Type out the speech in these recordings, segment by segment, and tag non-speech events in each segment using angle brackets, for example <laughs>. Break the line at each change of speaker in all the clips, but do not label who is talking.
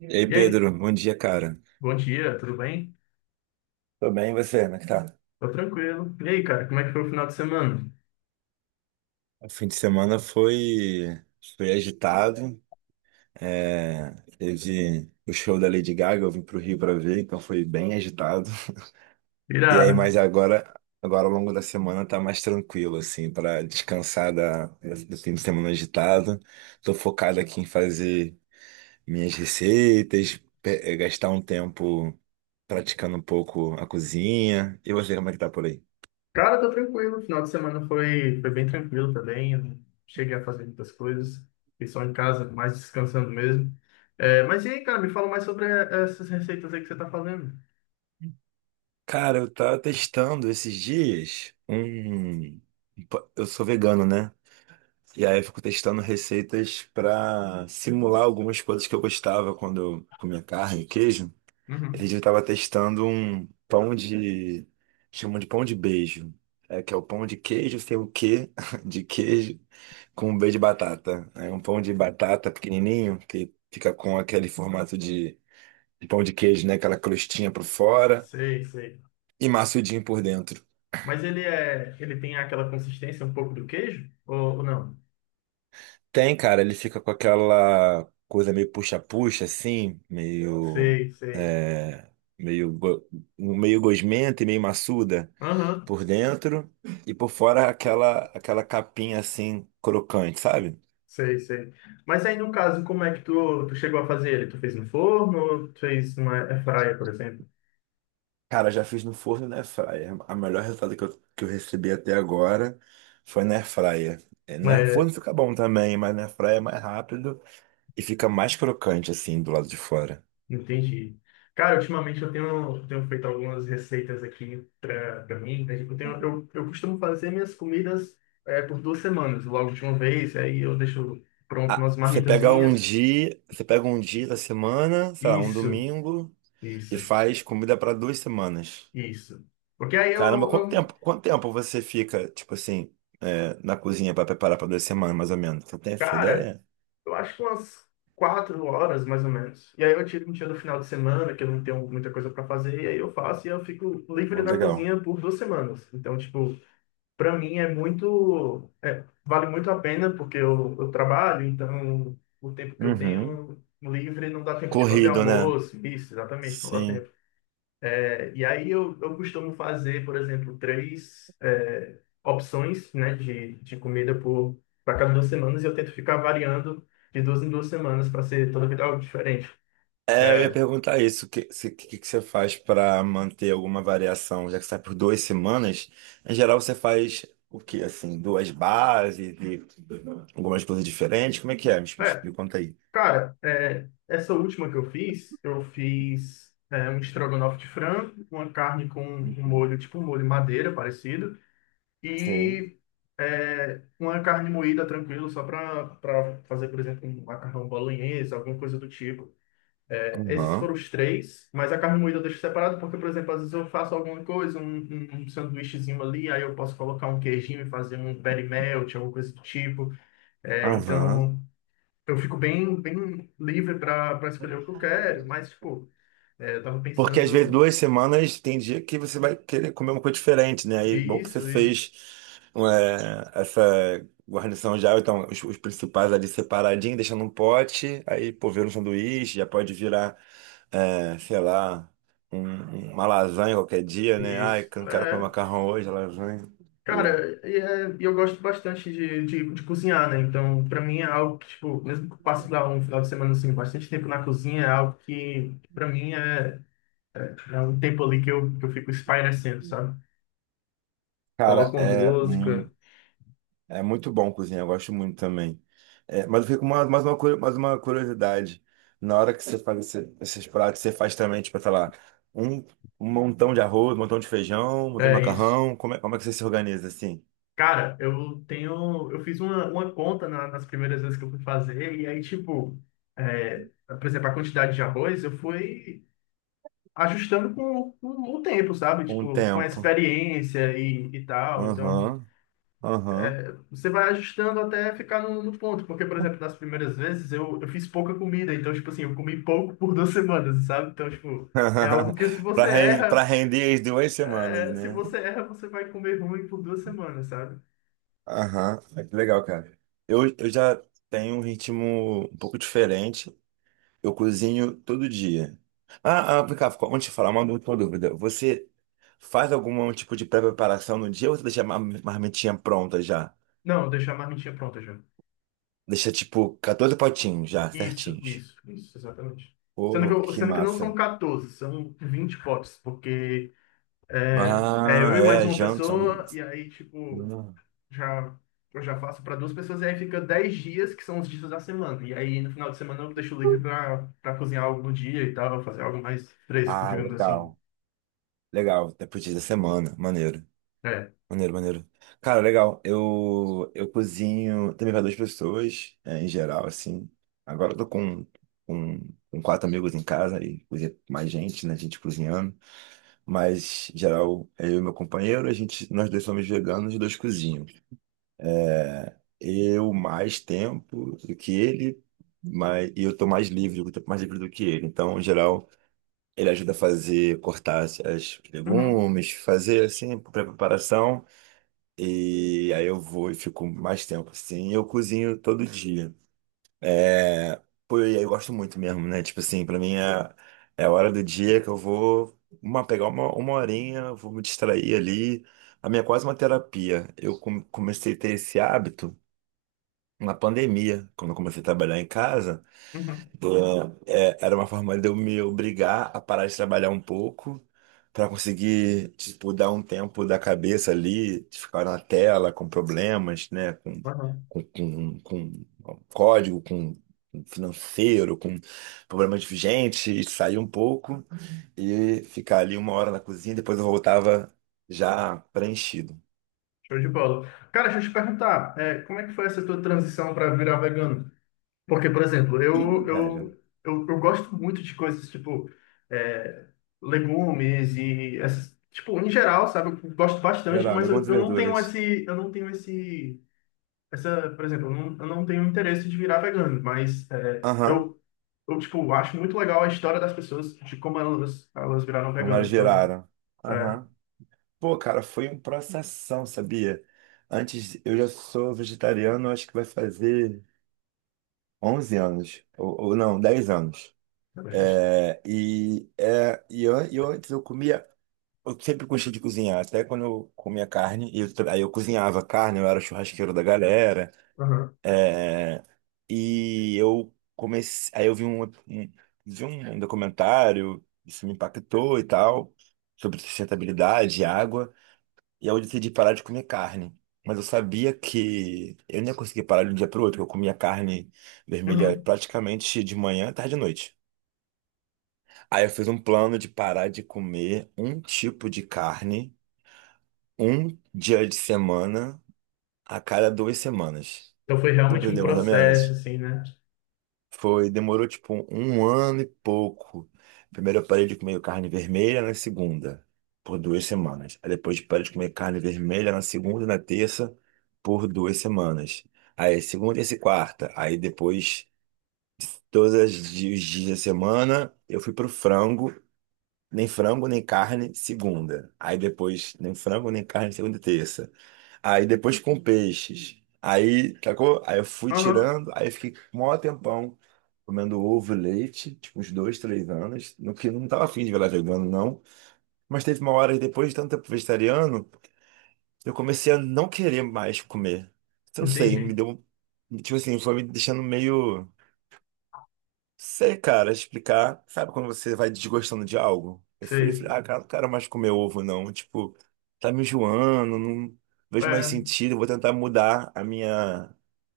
Ei,
E aí,
Pedro, bom dia, cara.
bom dia, tudo bem?
Tô bem, e você? Como é que tá?
Tô tranquilo. E aí, cara, como é que foi o final de semana?
O fim de semana foi agitado. É, teve o show da Lady Gaga, eu vim pro Rio pra ver, então foi bem agitado. E aí,
Irado.
mas agora ao longo da semana tá mais tranquilo, assim, pra descansar do fim de semana agitado. Tô focado aqui em fazer minhas receitas, gastar um tempo praticando um pouco a cozinha. E você, como é que tá por aí?
Cara, tô tranquilo. O final de semana foi bem tranquilo também. Eu não cheguei a fazer muitas coisas. Fiquei só em casa, mais descansando mesmo. É, mas e aí, cara, me fala mais sobre essas receitas aí que você tá fazendo.
Cara, eu tava testando esses dias um. Eu sou vegano, né? E aí eu fico testando receitas pra simular algumas coisas que eu gostava quando eu comia carne, queijo. Esse
Uhum.
dia eu tava testando um pão de. Chamam de pão de beijo. É que é o pão de queijo sem o quê <laughs> de queijo com um beijo de batata. É um pão de batata pequenininho que fica com aquele formato de pão de queijo, né? Aquela crostinha por fora
Sei, sei.
e maçudinho por dentro.
Mas ele tem aquela consistência um pouco do queijo? Ou não?
Tem, cara, ele fica com aquela coisa meio puxa-puxa, assim, meio.
Sei, sei.
É, meio, go- meio gosmenta e meio maçuda
Aham.
por dentro, e por fora aquela capinha assim, crocante, sabe?
Sei, sei. Mas aí, no caso, como é que tu chegou a fazer ele? Tu fez no forno ou tu fez uma airfryer, por exemplo?
Cara, já fiz no forno e na air fryer. A melhor resultado que eu recebi até agora foi na air fryer. É,
É,
forno fica bom também, mas na air fryer é mais rápido e fica mais crocante, assim, do lado de fora.
entendi. Cara, ultimamente eu tenho feito algumas receitas aqui pra mim, né? Tipo, eu costumo fazer minhas comidas, por 2 semanas, logo de uma vez. Aí eu deixo pronto
Ah,
umas marmitazinhas.
você pega um dia da semana, sei lá, um
Isso,
domingo, e
isso,
faz comida para 2 semanas.
isso. Porque aí
Caramba,
eu,
quanto
eu-
tempo, quanto tempo você fica, tipo assim, na cozinha para preparar para 2 semanas, mais ou menos? Você tem essa
cara,
ideia?
eu acho que umas 4 horas, mais ou menos. E aí eu tiro um dia do final de semana, que eu não tenho muita coisa para fazer, e aí eu faço e eu fico livre
Ó,
da
legal.
cozinha por 2 semanas. Então, tipo, para mim é muito, vale muito a pena, porque eu trabalho, então o tempo que eu
Uhum.
tenho livre não dá tempo de fazer
Corrido, né?
almoço, isso, exatamente, não dá
Sim.
tempo. É, e aí eu costumo fazer, por exemplo, três opções, né, de comida por para cada 2 semanas e eu tento ficar variando de duas em duas semanas para ser toda vida algo diferente.
É, eu ia
É,
perguntar isso, o que, se- que você faz para manter alguma variação, já que você sai por 2 semanas, em geral você faz o quê, assim, duas bases e algumas coisas diferentes, como é que é? Me
é,
explica, conta aí.
cara, essa última que eu fiz um estrogonofe de frango, uma carne com um
Uhum.
molho, tipo um molho madeira parecido,
Sim.
e uma carne moída tranquilo, só para fazer, por exemplo, um macarrão bolonhesa, alguma coisa do tipo. É, esses foram
Aham,
os três, mas a carne moída eu deixo separado porque, por exemplo, às vezes eu faço alguma coisa, um sanduíchezinho ali, aí eu posso colocar um queijinho e fazer um berry melt, alguma coisa do tipo. É,
aham.
então, eu fico bem, bem livre para escolher o que eu quero, mas, tipo, eu tava
Porque às vezes
pensando
duas semanas tem dia que você vai querer comer uma coisa diferente, né? Aí bom que você
isso, isso,
fez essa guarnição já, então os principais ali separadinho, deixando um pote, aí pô, vira um sanduíche, já pode virar, sei lá, uma lasanha qualquer dia, né? Ai,
isso.
que eu não quero comer
É,
macarrão hoje, lasanha. Boa.
cara, e e eu gosto bastante de cozinhar, né? Então, para mim é algo que, tipo, mesmo que eu passe lá um final de semana, assim, bastante tempo na cozinha, é algo que, para mim, é. É um tempo ali que eu fico espairecendo, sabe?
Cara,
Coloco uma
é.
música,
É muito bom cozinhar, eu gosto muito também. É, mas eu fico com mais uma curiosidade. Na hora que você faz esses pratos, você faz também, tipo, sei lá, um, um montão de arroz, um montão de feijão, um montão de
é isso.
macarrão. Como é que você se organiza assim?
Cara, eu tenho. Eu fiz uma conta nas primeiras vezes que eu fui fazer, e aí, tipo, por exemplo, a quantidade de arroz eu fui ajustando com o tempo, sabe?
Com o
Tipo, com a
tempo.
experiência e tal. Então,
Aham, aham.
você vai ajustando até ficar no ponto, porque, por exemplo, nas primeiras vezes eu fiz pouca comida, então, tipo assim, eu comi pouco por 2 semanas, sabe? Então, tipo. É algo
<laughs>
que se
Pra
você
ren- pra
erra,
render as 2 semanas,
é, se
né?
você erra, você vai comer ruim por 2 semanas, sabe?
Aham, é que legal, cara. Eu já tenho um ritmo um pouco diferente. Eu cozinho todo dia. Ah, ah, vem cá, antes de falar, uma última dúvida. Você faz algum tipo de pré-preparação no dia ou você deixa a marmitinha pronta já?
Não, deixar a marmitinha pronta já.
Deixa tipo 14 potinhos já,
Isso,
certinhos.
isso, isso, exatamente. Sendo que,
Oh,
eu-
que
sendo que não são
massa.
14, são 20 potes, porque é
Ah,
eu e mais
é,
uma
janta, né?
pessoa, e aí, tipo, já, eu já faço para duas pessoas, e aí fica 10 dias, que são os dias da semana. E aí, no final de semana, eu deixo livre para cozinhar algo no dia e tal, fazer algo mais fresco,
Ah,
digamos assim.
legal. Legal, depois pro da semana, maneiro.
É.
Maneiro, maneiro. Cara, legal. Eu cozinho também para duas pessoas, em geral, assim. Agora eu tô com, com quatro amigos em casa e cozinha com mais gente, né? Gente cozinhando. Mas, em geral, é eu e meu companheiro, a gente, nós dois somos veganos e dois cozinham. Eu mais tempo do que ele, mas, e eu tô mais livre, eu tô mais livre do que ele. Então, em geral, ele ajuda a fazer, cortar as
Uhum,
legumes, fazer, assim, preparação. E aí eu vou e fico mais tempo, assim. Eu cozinho todo dia. É. Pô, e aí eu gosto muito mesmo, né? Tipo assim, pra mim é a hora do dia que eu vou pegar uma horinha, vou me distrair ali. A minha é quase uma terapia. Eu comecei a ter esse hábito na pandemia, quando eu comecei a trabalhar em casa.
uhum,
É, era uma forma de eu me obrigar a parar de trabalhar um pouco para conseguir, tipo, dar um tempo da cabeça ali, de ficar na tela com problemas, né?
uhum.
Com, com, com código, com financeiro, com problemas de gente, e sair um pouco e ficar ali uma hora na cozinha, depois eu voltava já preenchido.
Show de bola. Cara, deixa eu te perguntar, como é que foi essa tua transição para virar vegano? Porque, por exemplo,
Ih,
eu,
velho,
eu, eu, eu gosto muito de coisas tipo é, legumes e essas, tipo, em geral, sabe? Eu gosto bastante,
geral,
mas eu,
algumas
eu não tenho
verduras.
esse, eu não tenho esse, essa, por exemplo, eu não tenho interesse de virar vegano, mas
Aham,
eu, tipo, acho muito legal a história das pessoas, de como elas viraram
como elas
veganas. Então,
viraram.
é,
Aham. Pô, cara, foi um processão, sabia? Antes, eu já sou vegetariano, acho que vai fazer 11 anos, ou não, 10 anos.
é bastante.
E antes eu comia, eu sempre gostei de cozinhar, até quando eu comia carne, e eu aí eu cozinhava carne, eu era churrasqueiro da galera,
Aham.
é, e eu comecei, aí eu vi um documentário, isso me impactou e tal, sobre sustentabilidade, água. E aí eu decidi parar de comer carne. Mas eu sabia que eu não ia conseguir parar de um dia para o outro, porque eu comia carne vermelha
Uhum.
praticamente de manhã, tarde e noite. Aí eu fiz um plano de parar de comer um tipo de carne, um dia de semana, a cada 2 semanas.
Então foi
Deu pra
realmente um
entender mais ou
processo,
menos?
assim, né?
Foi, demorou tipo um ano e pouco. Primeiro eu parei de comer carne vermelha na segunda, por 2 semanas. Aí depois parei de comer carne vermelha na segunda e na terça, por 2 semanas. Aí segunda e quarta. Aí depois, todos os dias da semana, eu fui pro frango. Nem frango, nem carne, segunda. Aí depois, nem frango, nem carne, segunda e terça. Aí depois com peixes. Aí, sacou? Aí eu fui
Aham,
tirando, aí fiquei um maior tempão comendo ovo e leite, tipo uns dois, três anos, no que não tava afim de virar vegano, não. Mas teve uma hora, depois de tanto tempo vegetariano, eu comecei a não querer mais comer. Eu não sei, me
entendi.
deu. Tipo assim, foi me deixando meio. Sei, cara, explicar. Sabe quando você vai desgostando de algo? Eu fui,
Sei.
falei, ah, cara, não quero mais comer ovo, não. Tipo, tá me enjoando, não vejo mais
É,
sentido, vou tentar mudar a minha,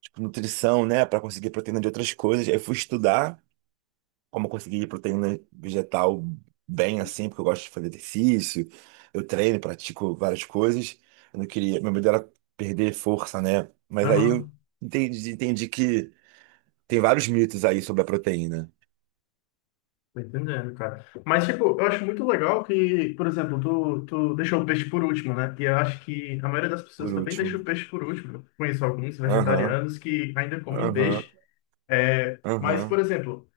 tipo, nutrição, né, pra conseguir proteína de outras coisas. Aí fui estudar como conseguir proteína vegetal bem assim, porque eu gosto de fazer exercício, eu treino, pratico várias coisas. Eu não queria, meu medo era perder força, né? Mas aí eu
aham,
entendi que tem vários mitos aí sobre a proteína,
tô entendendo, cara. Mas, tipo, eu acho muito legal que, por exemplo, tu deixou o peixe por último, né? E eu acho que a maioria das pessoas
por
também deixa
último.
o peixe por último. Eu conheço alguns
Aham,
vegetarianos que ainda comem
aham,
peixe. É, mas, por
aham.
exemplo,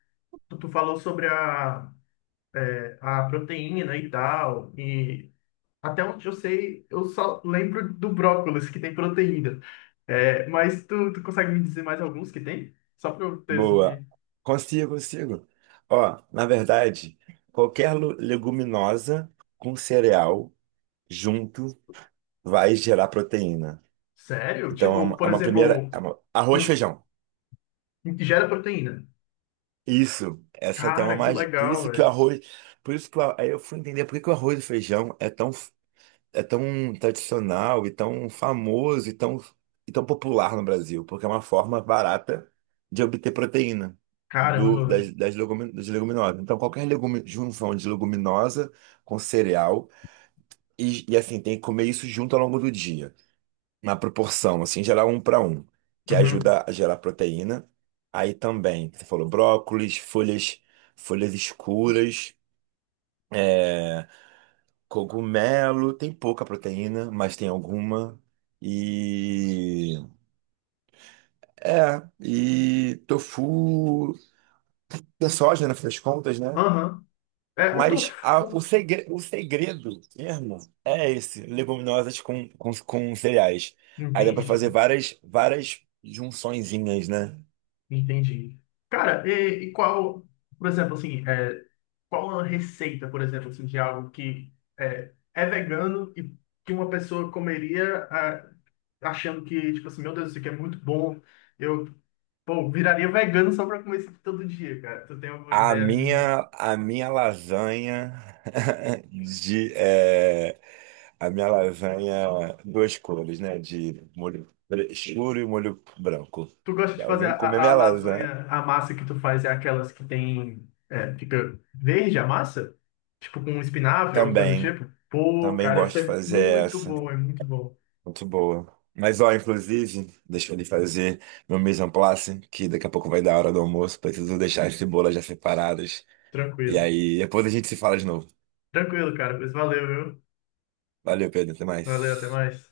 tu falou sobre a proteína e tal, e até onde eu sei, eu só lembro do brócolis, que tem proteína. É, mas tu consegue me dizer mais alguns que tem? Só pra eu ter,
Boa.
assim.
Consigo, consigo. Ó, na verdade, qualquer leguminosa com cereal junto vai gerar proteína.
Sério?
Então, é
Tipo,
uma, é
por
uma
exemplo,
primeira.
um,
Arroz,
um-
feijão.
um que gera proteína.
Isso. Essa tem uma
Cara, que
magia. Por
legal,
isso que o
velho.
arroz. Por isso que aí eu fui entender por que que o arroz e feijão é tão tradicional e tão famoso e tão popular no Brasil, porque é uma forma barata de obter proteína do,
Caramba, velho.
das, das, legumi- das leguminosas. Então, qualquer legume, junção de leguminosa com cereal, e assim, tem que comer isso junto ao longo do dia, na proporção, assim, gerar um para um, que
Uhum.
ajuda a gerar proteína. Aí também, você falou brócolis, folhas, folhas escuras. é, Cogumelo tem pouca proteína, mas tem alguma. E e tofu, tem soja, no fim das contas, né?
Aham. É, o tofu.
Mas a- o
o-
segre, o segredo mesmo é esse, leguminosas com cereais. Aí dá pra
Entendi.
fazer várias várias junçõezinhas, né?
Entendi. Cara, e qual, por exemplo, assim, qual a receita, por exemplo, assim, de algo que é vegano e que uma pessoa comeria ah, achando que, tipo assim, meu Deus, isso aqui é muito bom. Eu, pô, viraria vegano só pra comer isso aqui todo dia, cara. Tu tem alguma
A
ideia assim?
minha, a minha lasanha <laughs> de é, a minha lasanha duas cores, né? De molho escuro e molho branco.
Tu gosta
Se
de fazer
alguém comer
a
minha lasanha,
lasanha, a massa que tu faz é aquelas que tem, é, fica verde a massa? Tipo com espinafre, alguma coisa do
também,
tipo? Pô,
também
cara,
gosto
isso
de
é
fazer
muito
essa.
bom, é muito bom.
Muito boa. Mas ó, inclusive, deixa eu lhe fazer meu mise en place, que daqui a pouco vai dar a hora do almoço. Preciso deixar as cebolas já separadas. E
Tranquilo.
aí, depois a gente se fala de novo.
Tranquilo, cara, pois valeu, viu?
Valeu, Pedro, até
Valeu, até
mais.
mais.